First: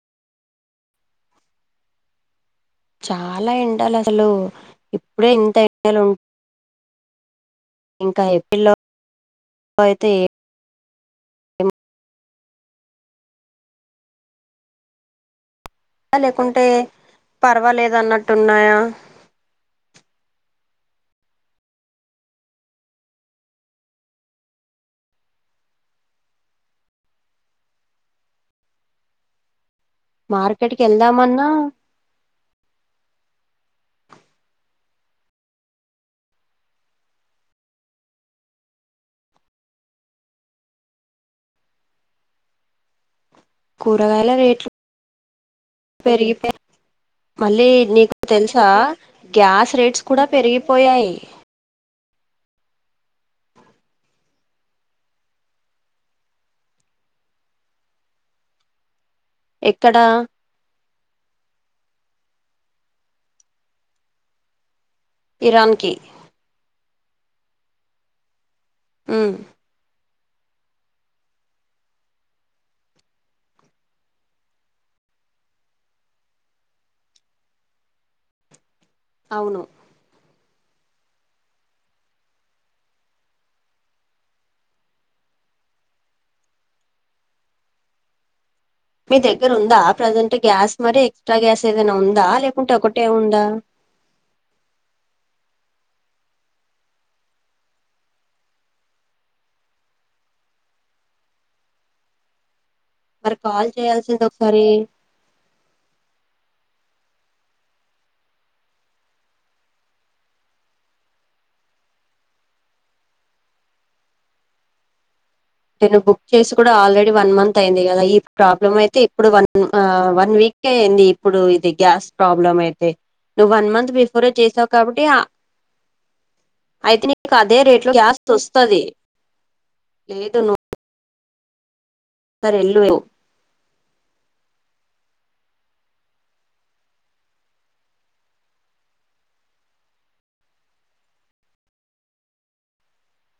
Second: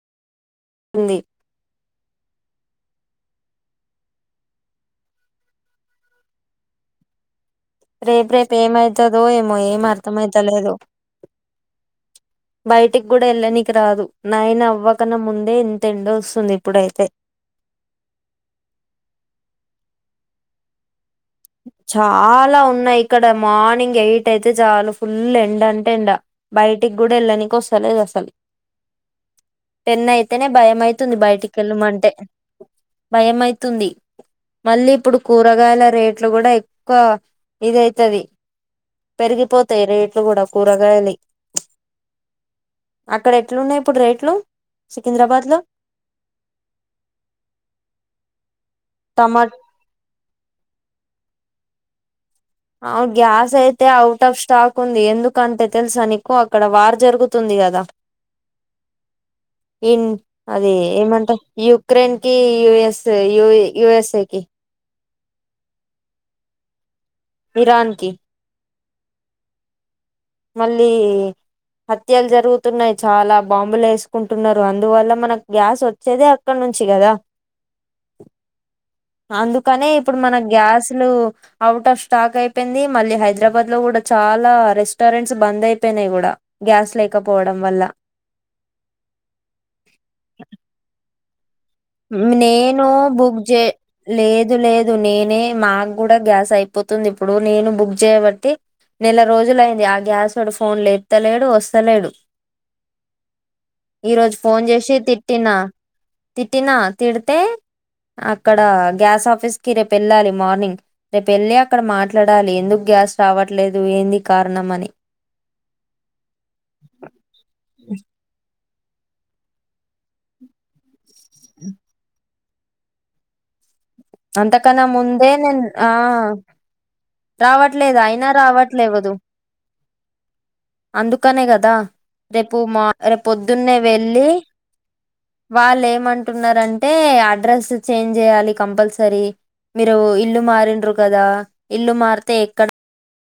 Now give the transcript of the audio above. ఉంది చాలా ఎండలు అసలు ఇప్పుడే ఇంత ఎండాలు ఉంటా రేపు రేపు ఏమవుతుదో ఏమో ఏం అయితే అర్థం అయితలేదు ఏం బయటికి కూడా వెళ్ళనికి రాదు నాయన అవ్వకన ముందే ఎండ వస్తుంది లేకుంటే ఇప్పుడైతే పర్వాలేదు అన్నట్టు ఉన్నాయా చాలా ఉన్నాయి ఇక్కడ మార్నింగ్ ఎయిట్ అయితే చాలు ఫుల్ ఎండ అంటే ఎండ బయటికి కూడా వెళ్ళడానికి వస్తలేదు అసలు టెన్ అయితేనే మార్కెట్ కి భయంమయితుంది వెళ్దామన్నా బయటికి వెళ్ళమ అంటే భయమవుతు తుంది మళ్ళీ ఇప్పుడు కూరగాయల రేట్ ట్లు కూడా ఎక్కువ ఇదైతది పెరిగిపోతాయి రేట్లు కూడా కూరగాయలి కూరగాయల రేట్లు సికింద్రాబాద్ లో పెరిగిపో మళ్ళీ నీకు తెలుసా టమాటా గ్యాస్ రేట్స్ కూడా పెరిగిపోయాయి గ్యాస్ అయితే అవుట్ ఆఫ్ స్టాక్ ఉంది ఎందుకంటే తెలుసా నీకు అక్కడ వార్ జరుగుతుంది గ ద ఎక్కడ ఇన్ అదే ఏమంటా యుక్రెన్ కి యుఎస్ యుఎస్ఏకి ఇరాన్కీ ఇరాన్ కి హు మళ్ళీ హత్యలు జరుగుతున్నాయి చాలా బాంబులు వేసుకుంటున్నారు అందువల్ల మనకు గ్యాస్ వచ్చేదే అక్కడ ను నుంచి గదా అవును అందుకనే ఇప్పుడు మన గ్యాస్లు అవుట్ ఆఫ్ స్టాక్ అయిపోయింది మళ్ళీ హైదరాబాద్ లో కూడా చాలా రెస్ట్ స్థా రెంట్స్ బంద్ అయిపోయినాయి కూడా గ్యాస్ లేకపోవడం వల్ల మీ దగ్గర ఉందా ప్రజెంట్ గ్యాస్ మరి ఎక్సట్రా గ్యాస్ ఏదైనా ఉందా లేకుంటే నేను ఒకటే బుక్ ఉందా చే లేదు లేదు నేనే మాన్ కూడా గ్యాస్ అయిపోతుంది ఇప్పుడు నేను బుక్ చేయబట్టి నెల రోజులయింది ఆ గ్యాస్లోడు ఫోన్లు ఎత్తలేడు వస్తలేడు మరి కాల్ చేయాల్సింది ఈరోజు ఫోన్ ఒకసారి చేసి తిట్టినా తిట్టినా తిడితే అక్కడ గ్యాస్ ఆఫీస్ కి రేపు వెళ్ళాలి మార్నింగ్ రేపు వెళ్ళి అక్కడ మాట్లాడాలి ఎందుకు గ్యాస్ రావట్లేదు ఏంది కారణంమని నేను బుక్ చేసి కూడా ఆల్రెడీ వన్ మంత్ అయింది కదా ఈ ప్రాప్ అయితే ఇప్పుడు వన్ వీక్ ఇప్పుడు ఇది గ్యాస్ ప్రాబ్లెమ్ అయితే నువ్వు వన్ మంత్ బిఫోర్ చేసావు అంతకన్నా కాబట్టి ముందే నేను ఆ అయితే నీకు అదే రేట్ లో రావట్లేదు జ్యాస్ అయినా వస్తుది రావట్లేవదు లేదు ను అందుకనే కదా రేపు మా రేపు పొద్దున్నే వెళ్ళి వాళ్ళు ఏమంటున్నారంటే అడ్రస్ చేంజ్ చేయాలి కంపల్సరీ సర మీరు ఇల్లు మారిండు కదా ఇల్లు మారితే ఎక్కడ